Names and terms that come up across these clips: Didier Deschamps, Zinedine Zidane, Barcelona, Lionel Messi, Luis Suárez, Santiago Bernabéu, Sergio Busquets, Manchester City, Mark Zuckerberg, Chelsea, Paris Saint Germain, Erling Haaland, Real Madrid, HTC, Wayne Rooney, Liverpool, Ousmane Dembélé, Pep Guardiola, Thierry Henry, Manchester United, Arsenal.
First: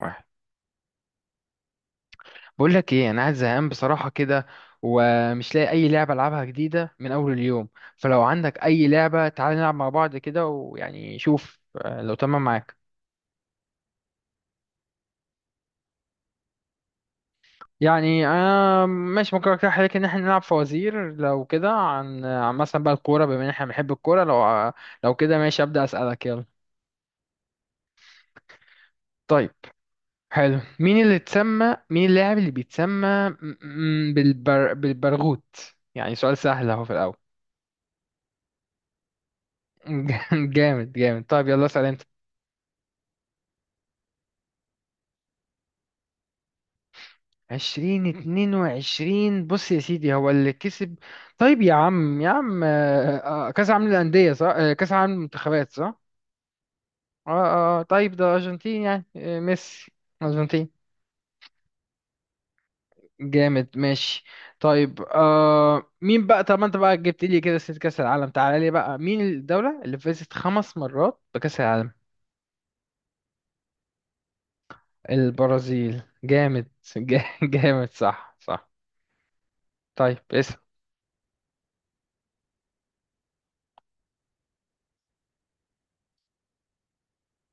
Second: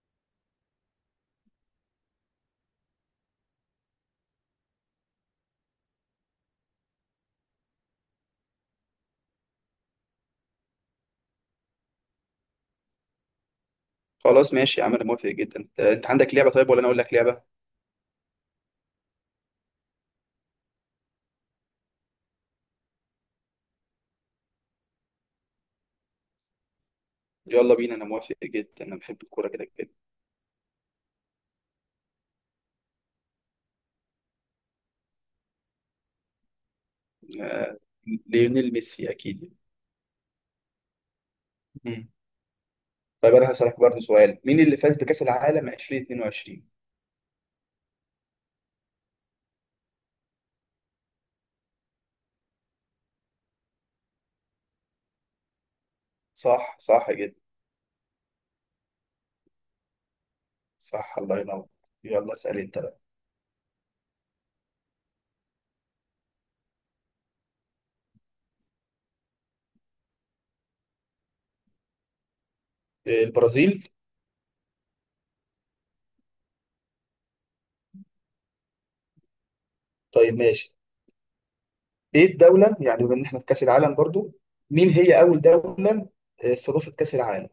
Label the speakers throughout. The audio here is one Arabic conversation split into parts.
Speaker 1: واحد، بقول لك ايه. انا قاعد زهقان بصراحه كده، ومش لاقي اي لعبه العبها جديده من اول اليوم. فلو عندك اي لعبه تعالى نلعب مع بعض كده، ويعني شوف لو تمام معاك.
Speaker 2: خلاص ماشي يا عم، انا موافق جدا. انت عندك لعبه؟ طيب ولا انا اقول لك لعبه؟
Speaker 1: يعني انا ماشي. ممكن اقترح عليك ان احنا نلعب فوازير لو كده، عن مثلا بقى الكوره، بما ان احنا بنحب الكوره. لو كده ماشي ابدا، اسالك يلا.
Speaker 2: يلا بينا، انا موافق جدا، انا بحب الكوره
Speaker 1: طيب،
Speaker 2: كده كده.
Speaker 1: حلو. مين اللاعب اللي بيتسمى بالبرغوت؟ يعني سؤال سهل اهو في الاول.
Speaker 2: آه، ليونيل ميسي اكيد.
Speaker 1: جامد جامد. طيب يلا اسال انت.
Speaker 2: مم. طيب انا هسالك برضه سؤال: مين اللي فاز بكاس العالم 2022؟
Speaker 1: اتنين وعشرين. بص يا سيدي، هو اللي كسب. طيب يا عم يا عم، كأس عالم للأندية؟ صح. كأس عالم المنتخبات، صح.
Speaker 2: صح صح
Speaker 1: اه
Speaker 2: جدا.
Speaker 1: اه، طيب ده أرجنتين يعني، ميسي. أرجنتين.
Speaker 2: صح، الله ينور. يلا اسال انت بقى.
Speaker 1: جامد، ماشي. طيب مين بقى؟ طب ما انت بقى جبت لي كده ست كأس العالم. تعالى لي بقى، مين الدولة اللي فازت 5 مرات بكأس العالم؟
Speaker 2: البرازيل.
Speaker 1: البرازيل. جامد. جامد، صح صح. طيب
Speaker 2: طيب
Speaker 1: اسم،
Speaker 2: ماشي. ايه الدوله، يعني بما ان احنا في كاس العالم برضه، مين هي اول دوله استضافت كاس العالم؟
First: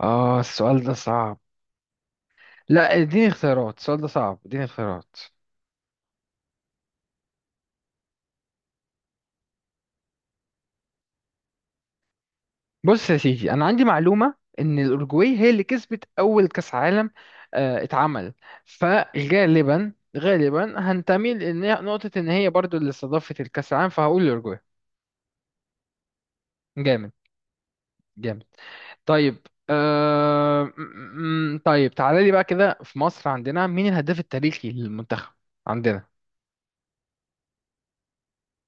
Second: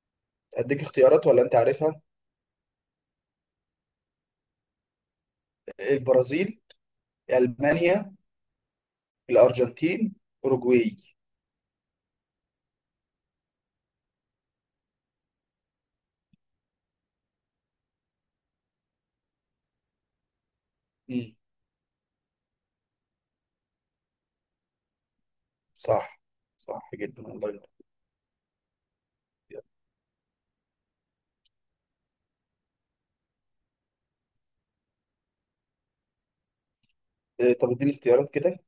Speaker 1: اه
Speaker 2: اديك
Speaker 1: السؤال ده
Speaker 2: اختيارات
Speaker 1: صعب.
Speaker 2: ولا انت عارفها؟
Speaker 1: لا اديني اختيارات، السؤال ده صعب، اديني اختيارات.
Speaker 2: البرازيل، المانيا، الارجنتين، اوروجواي.
Speaker 1: بص يا سيدي، انا عندي معلومه ان الاورجواي هي اللي كسبت اول كاس عالم، آه، اتعمل فغالبا هنتمي لنقطه ان هي برضو اللي استضافت الكاس العالم، فهقول الاورجواي.
Speaker 2: صح، صح
Speaker 1: جامد،
Speaker 2: جدا، الله ينور.
Speaker 1: جامد. طيب، طيب تعالى لي بقى كده في مصر، عندنا مين الهداف التاريخي للمنتخب عندنا؟
Speaker 2: إيه، طب اديني اختيارات كده.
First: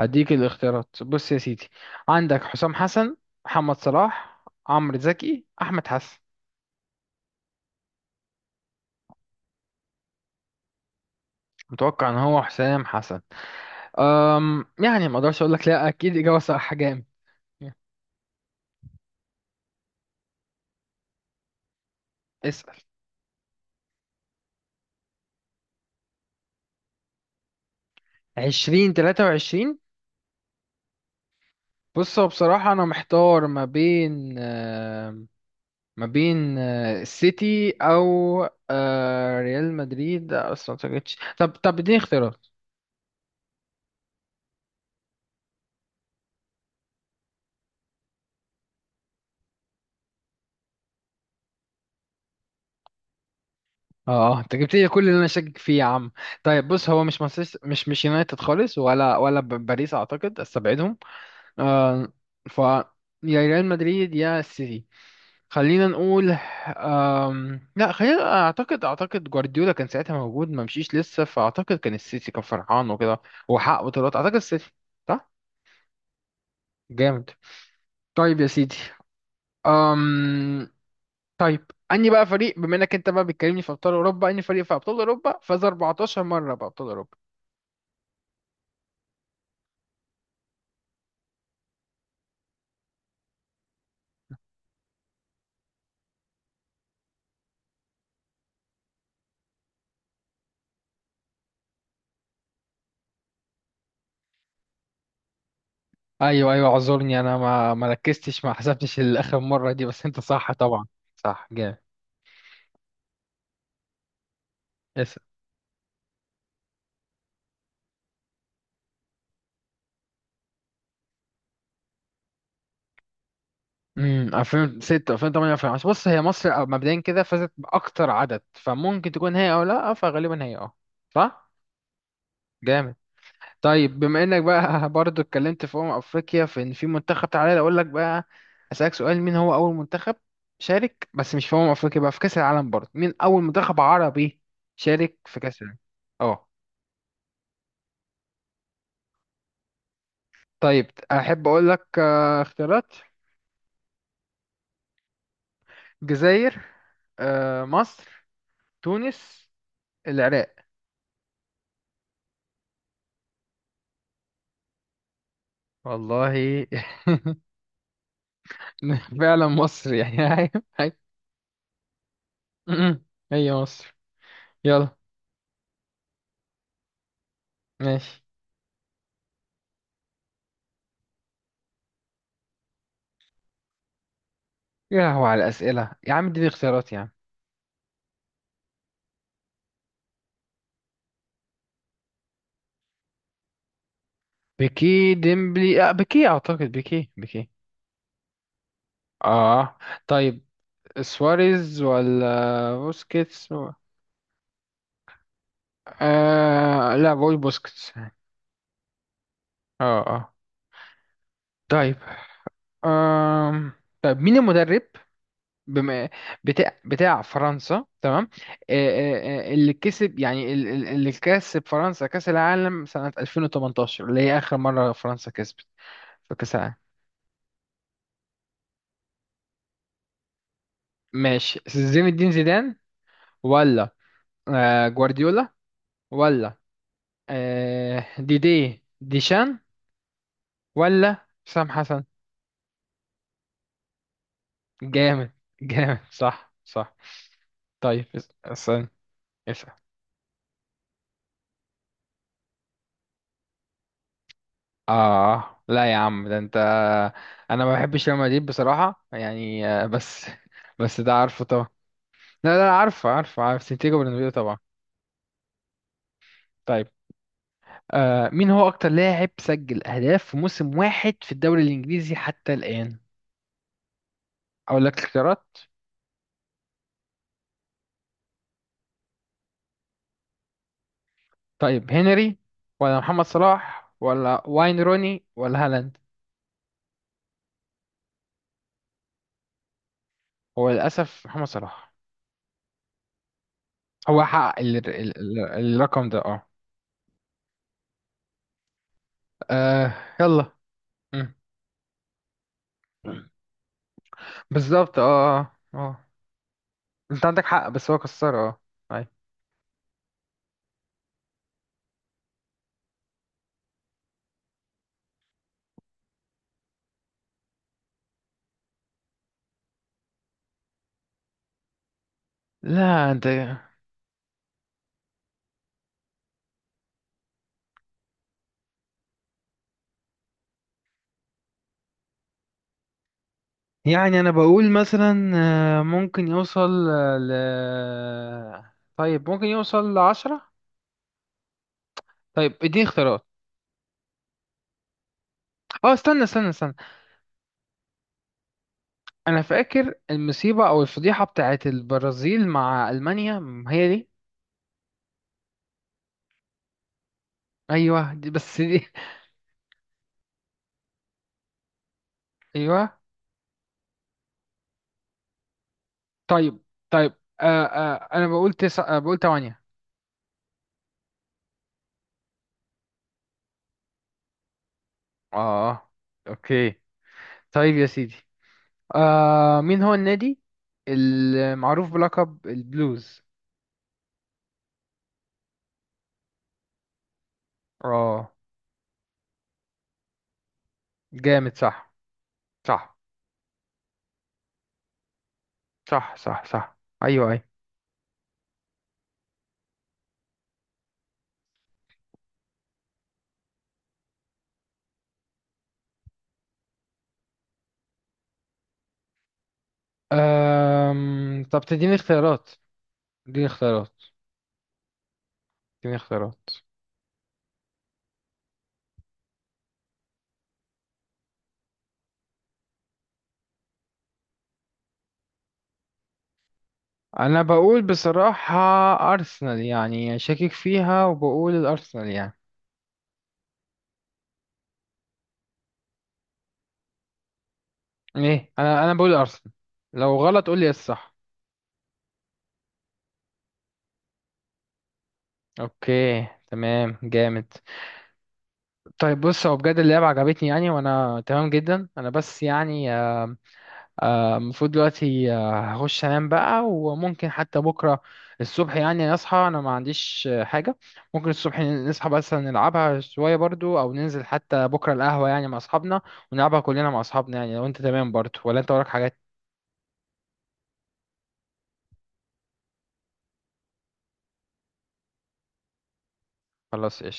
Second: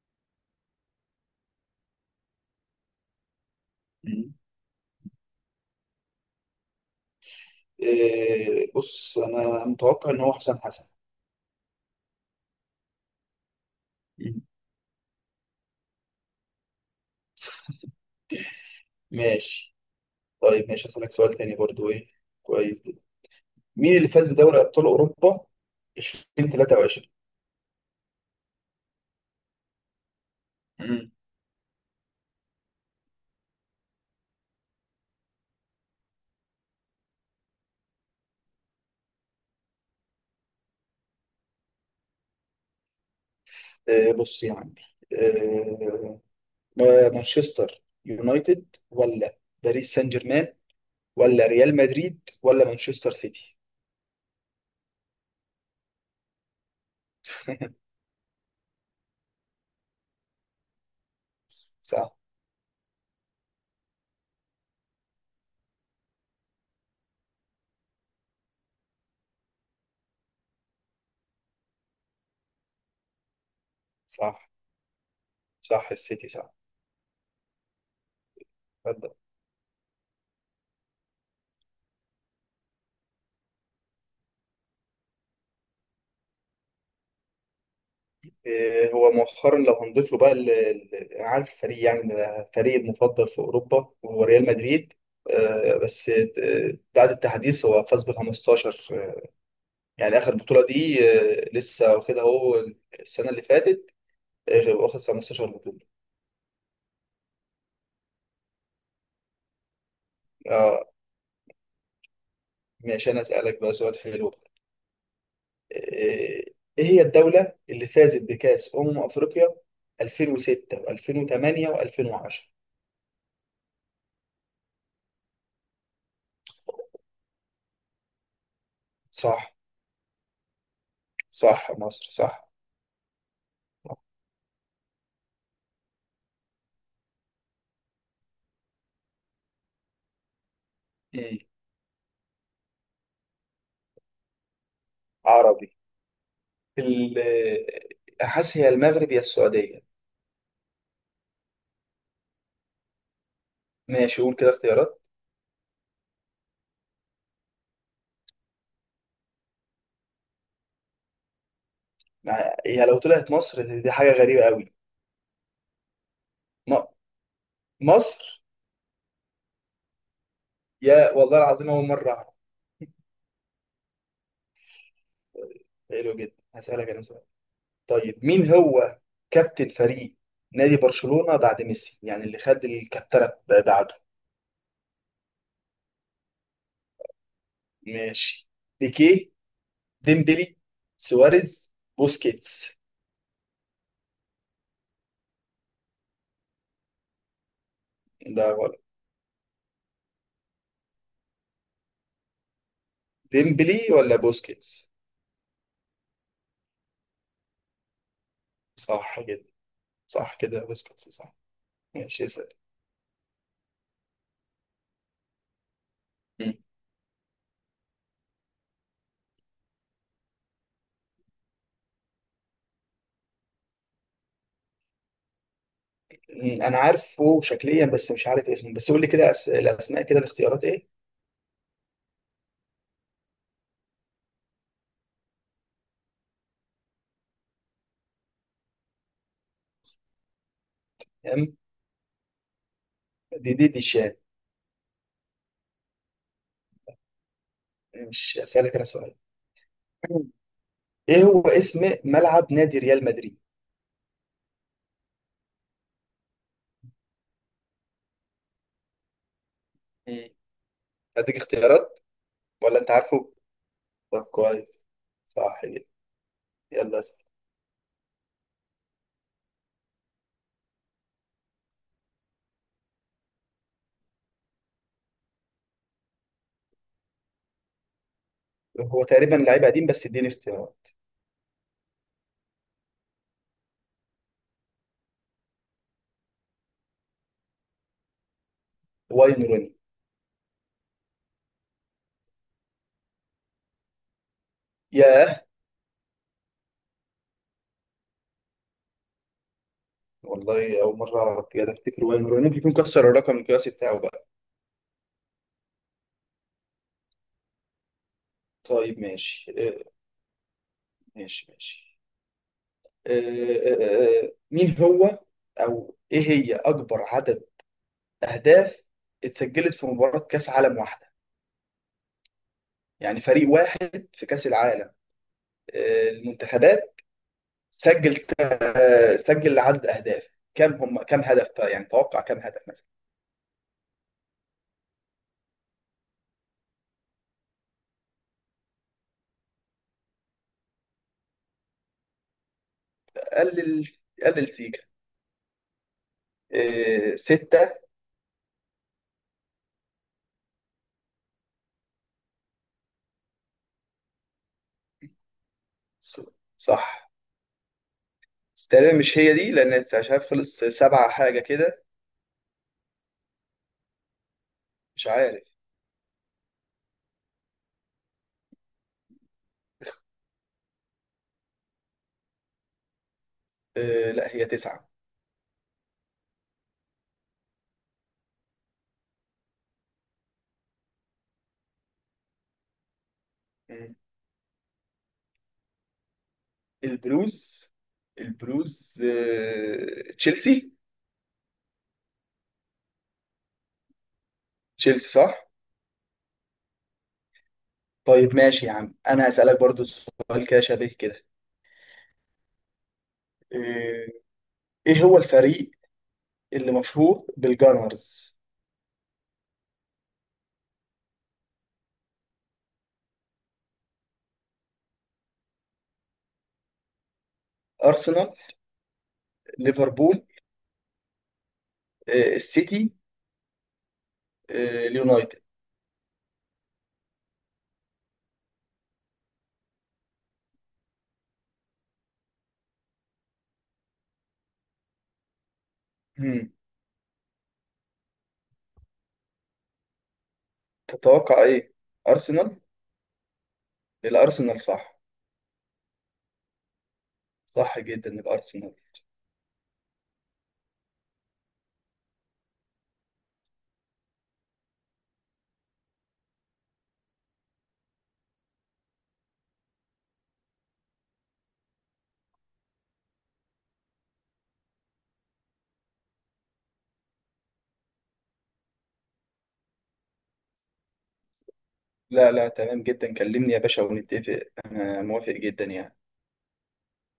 Speaker 1: هديك الاختيارات، بص يا سيدي، عندك حسام حسن، محمد
Speaker 2: مم.
Speaker 1: صلاح، عمرو زكي، احمد حسن.
Speaker 2: إيه، بص انا متوقع ان هو حسام حسن.
Speaker 1: متوقع ان هو حسام حسن.
Speaker 2: مم.
Speaker 1: يعني ما اقدرش اقول لك لا، اكيد اجابه صح. جامد.
Speaker 2: ماشي. طيب ماشي، هسألك سؤال تاني برضو. ايه؟
Speaker 1: اسال.
Speaker 2: كويس جدا. مين اللي فاز بدوري ابطال اوروبا 2023؟
Speaker 1: 20 23.
Speaker 2: مم.
Speaker 1: بص هو بصراحه انا محتار ما بين السيتي او ريال مدريد. اصلا ما جبتش. طب اديني اختيارات.
Speaker 2: بص يا عمي، آه، مانشستر يونايتد ولا باريس سان جيرمان ولا ريال مدريد ولا مانشستر سيتي؟
Speaker 1: اه، انت جبت لي كل اللي انا شاكك فيه يا عم. طيب بص، هو مش مانشستر، مش مش يونايتد خالص، ولا باريس اعتقد استبعدهم. آه،
Speaker 2: صح،
Speaker 1: ف يا ريال مدريد يا السيتي. خلينا نقول، لا خلينا، اعتقد جوارديولا كان ساعتها موجود، ما مشيش لسه، فاعتقد كان السيتي كان فرحان وكده، وحقق بطولات اعتقد
Speaker 2: صح
Speaker 1: السيتي. صح.
Speaker 2: صح السيتي صح.
Speaker 1: جامد. طيب يا سيدي، أم... طيب. اني بقى فريق بما انك انت بقى بتكلمني في ابطال اوروبا، اني فريق في ابطال اوروبا فاز 14 مره بابطال اوروبا.
Speaker 2: إيه، هو مؤخرا لو هنضيف له بقى انا عارف الفريق، يعني ده فريق المفضل في اوروبا وهو ريال مدريد. بس بعد التحديث هو فاز ب 15، يعني اخر بطوله دي لسه واخدها هو السنه اللي فاتت. واخد 15 بطوله.
Speaker 1: ايوه ايوه، اعذرني انا ما ركزتش، ما حسبتش الاخر مره دي، بس انت صح
Speaker 2: اه.
Speaker 1: طبعا. صح. جامد.
Speaker 2: ماشي، انا اسالك بقى سؤال حلو. ايه هي الدوله اللي فازت بكاس افريقيا 2006 و2008 و2010؟
Speaker 1: 2006، 2008، 2010 بص، هي مصر. مبدئيا كده فازت باكتر عدد، فممكن تكون هي
Speaker 2: صح،
Speaker 1: او لا، فغالبا هي، اه. صح.
Speaker 2: صح مصر صح.
Speaker 1: جامد. طيب بما انك بقى برضو اتكلمت في افريقيا، في ان في منتخب، تعالى اقول لك بقى اسالك سؤال. مين هو اول منتخب شارك، بس
Speaker 2: مم.
Speaker 1: مش في افريقيا بقى، في كاس العالم؟ برضو مين اول منتخب عربي شارك في كاس
Speaker 2: عربي.
Speaker 1: العالم؟ اه،
Speaker 2: ال- حاسس هي المغرب يا السعودية.
Speaker 1: طيب احب اقول لك اختيارات.
Speaker 2: ماشي، قول كده اختيارات.
Speaker 1: الجزائر، مصر، تونس، العراق.
Speaker 2: هي لو طلعت مصر دي حاجة غريبة قوي.
Speaker 1: والله.
Speaker 2: م... مصر.
Speaker 1: فعلا مصر يعني. هاي هاي.
Speaker 2: يا والله العظيم، أول مرة أعرف.
Speaker 1: م-م. هي مصر. يلا.
Speaker 2: حلو جدا، هسألك أنا سؤال.
Speaker 1: ماشي.
Speaker 2: طيب مين هو كابتن فريق نادي برشلونة بعد ميسي، يعني اللي خد الكابتنة بعده؟
Speaker 1: يا لهو على الأسئلة يا عم، اديني اختيارات يا عم.
Speaker 2: ماشي: بيكيه، ديمبلي، سواريز، بوسكيتس.
Speaker 1: بيكي، ديمبلي، بيكي أعتقد، بيكي.
Speaker 2: ده غلط.
Speaker 1: اه. طيب سواريز ولا بوسكيتس؟
Speaker 2: ديمبلي ولا بوسكيتس؟
Speaker 1: لا بقول بوسكيتس، اه.
Speaker 2: صح جدا.
Speaker 1: اه.
Speaker 2: صح كده، بوسكيتس صح.
Speaker 1: طيب،
Speaker 2: ماشي اسأل.
Speaker 1: آم. طيب مين المدرب بما بتاع فرنسا؟ تمام. اللي كسب يعني، اللي كسب فرنسا كأس العالم سنة 2018، اللي هي آخر مرة فرنسا كسبت في كأس العالم.
Speaker 2: انا عارفه شكليا بس مش عارف اسمه. بس قول لي كده الاسماء كده، الاختيارات ايه.
Speaker 1: ماشي، زين الدين زيدان، ولا جوارديولا، ولا ديدي ديشان، ولا
Speaker 2: ام
Speaker 1: حسام حسن.
Speaker 2: دي دي دي شان.
Speaker 1: جامد. جامد، صح صح. طيب
Speaker 2: مش اسالك انا
Speaker 1: اسأل.
Speaker 2: سؤال.
Speaker 1: اسأل.
Speaker 2: مم. ايه هو اسم ملعب نادي ريال مدريد؟
Speaker 1: اه لا يا عم، ده انت انا ما بحبش ريال مدريد بصراحه يعني، بس
Speaker 2: م.
Speaker 1: بس ده
Speaker 2: اديك
Speaker 1: عارفه طبعا.
Speaker 2: اختيارات
Speaker 1: لا لا،
Speaker 2: ولا انت
Speaker 1: عارفه
Speaker 2: عارفه؟
Speaker 1: عارفه عارف سانتياغو
Speaker 2: طب
Speaker 1: برنابيو طبعا.
Speaker 2: كويس، صح جدا.
Speaker 1: طيب،
Speaker 2: يلا اسال.
Speaker 1: مين هو اكتر لاعب سجل اهداف في موسم واحد في الدوري الانجليزي حتى الان؟ اقول لك اختيارات.
Speaker 2: هو تقريبا لعيب قديم، بس اديني اختيارات.
Speaker 1: طيب هنري، ولا محمد صلاح، ولا واين روني، ولا هالاند؟
Speaker 2: واين روني.
Speaker 1: هو للاسف محمد صلاح. هو حقق
Speaker 2: ياه،
Speaker 1: الرقم ده، اه. آه، يلا.
Speaker 2: والله اول مره
Speaker 1: مم.
Speaker 2: اعرف كده. افتكر واين روني ممكن يكون كسر الرقم القياسي بتاعه بقى.
Speaker 1: بالظبط. اه اه. انت عندك حق، بس هو كسر، اه.
Speaker 2: طيب
Speaker 1: أيوة.
Speaker 2: ماشي، إيه؟ ماشي ماشي. مين هو، او ايه هي، اكبر عدد اهداف اتسجلت في مباراة كاس عالم واحدة؟
Speaker 1: لا
Speaker 2: يعني
Speaker 1: انت
Speaker 2: فريق واحد في كاس العالم، المنتخبات، سجل عدد اهداف كم، هم كم هدف؟ يعني توقع كم هدف مثلا.
Speaker 1: يعني، انا بقول مثلا ممكن يوصل، آه، ل طيب ممكن يوصل لعشرة. طيب اديني اختيارات.
Speaker 2: قلل قلل سيكا.
Speaker 1: اه، استنى استنى استنى.
Speaker 2: ستة.
Speaker 1: انا فاكر المصيبة او الفضيحة بتاعت البرازيل مع المانيا، هي دي.
Speaker 2: ص- صح.
Speaker 1: ايوه دي، بس
Speaker 2: بس
Speaker 1: دي
Speaker 2: تقريبا مش هي دي، لان مش عارف، خلص سبعة حاجة كده،
Speaker 1: ايوه.
Speaker 2: مش عارف.
Speaker 1: طيب. طيب، انا بقول 9، بقول 8.
Speaker 2: لا، هي تسعة.
Speaker 1: اه. اوكي. طيب يا سيدي، مين هو النادي المعروف بلقب البلوز؟
Speaker 2: البلوز؟
Speaker 1: اه،
Speaker 2: البلوز تشيلسي.
Speaker 1: جامد، صح. صح،
Speaker 2: تشيلسي صح.
Speaker 1: صح. صح. صح، ايوه ايوه.
Speaker 2: طيب ماشي يا عم، انا هسألك برضو سؤال كده شبيه كده. آه، ايه هو الفريق اللي مشهور بالجانرز؟
Speaker 1: طب تديني اختيارات؟ اديني اختيارات، اديني اختيارات.
Speaker 2: ارسنال، ليفربول، السيتي، اليونايتد.
Speaker 1: انا بقول بصراحة ارسنال، يعني شاكك فيها وبقول الارسنال، يعني
Speaker 2: هم،
Speaker 1: ايه، انا بقول ارسنال. لو غلط قول لي إيه الصح.
Speaker 2: تتوقع ايه؟ ارسنال. الارسنال صح.
Speaker 1: اوكي تمام. جامد.
Speaker 2: صح جدا، الارسنال.
Speaker 1: طيب بص، هو بجد اللعبة عجبتني يعني، وانا تمام جدا انا، بس يعني المفروض دلوقتي هخش انام بقى. وممكن حتى بكره الصبح يعني اصحى، انا ما عنديش حاجه، ممكن الصبح نصحى بس نلعبها شويه برضو، او ننزل حتى بكره القهوه يعني مع اصحابنا ونلعبها كلنا مع اصحابنا، يعني لو انت تمام برضو، ولا انت وراك حاجات؟
Speaker 2: لا لا، تمام جدا، كلمني يا باشا ونتفق. انا موافق جدا يعني.
Speaker 1: خلاص، قشطة.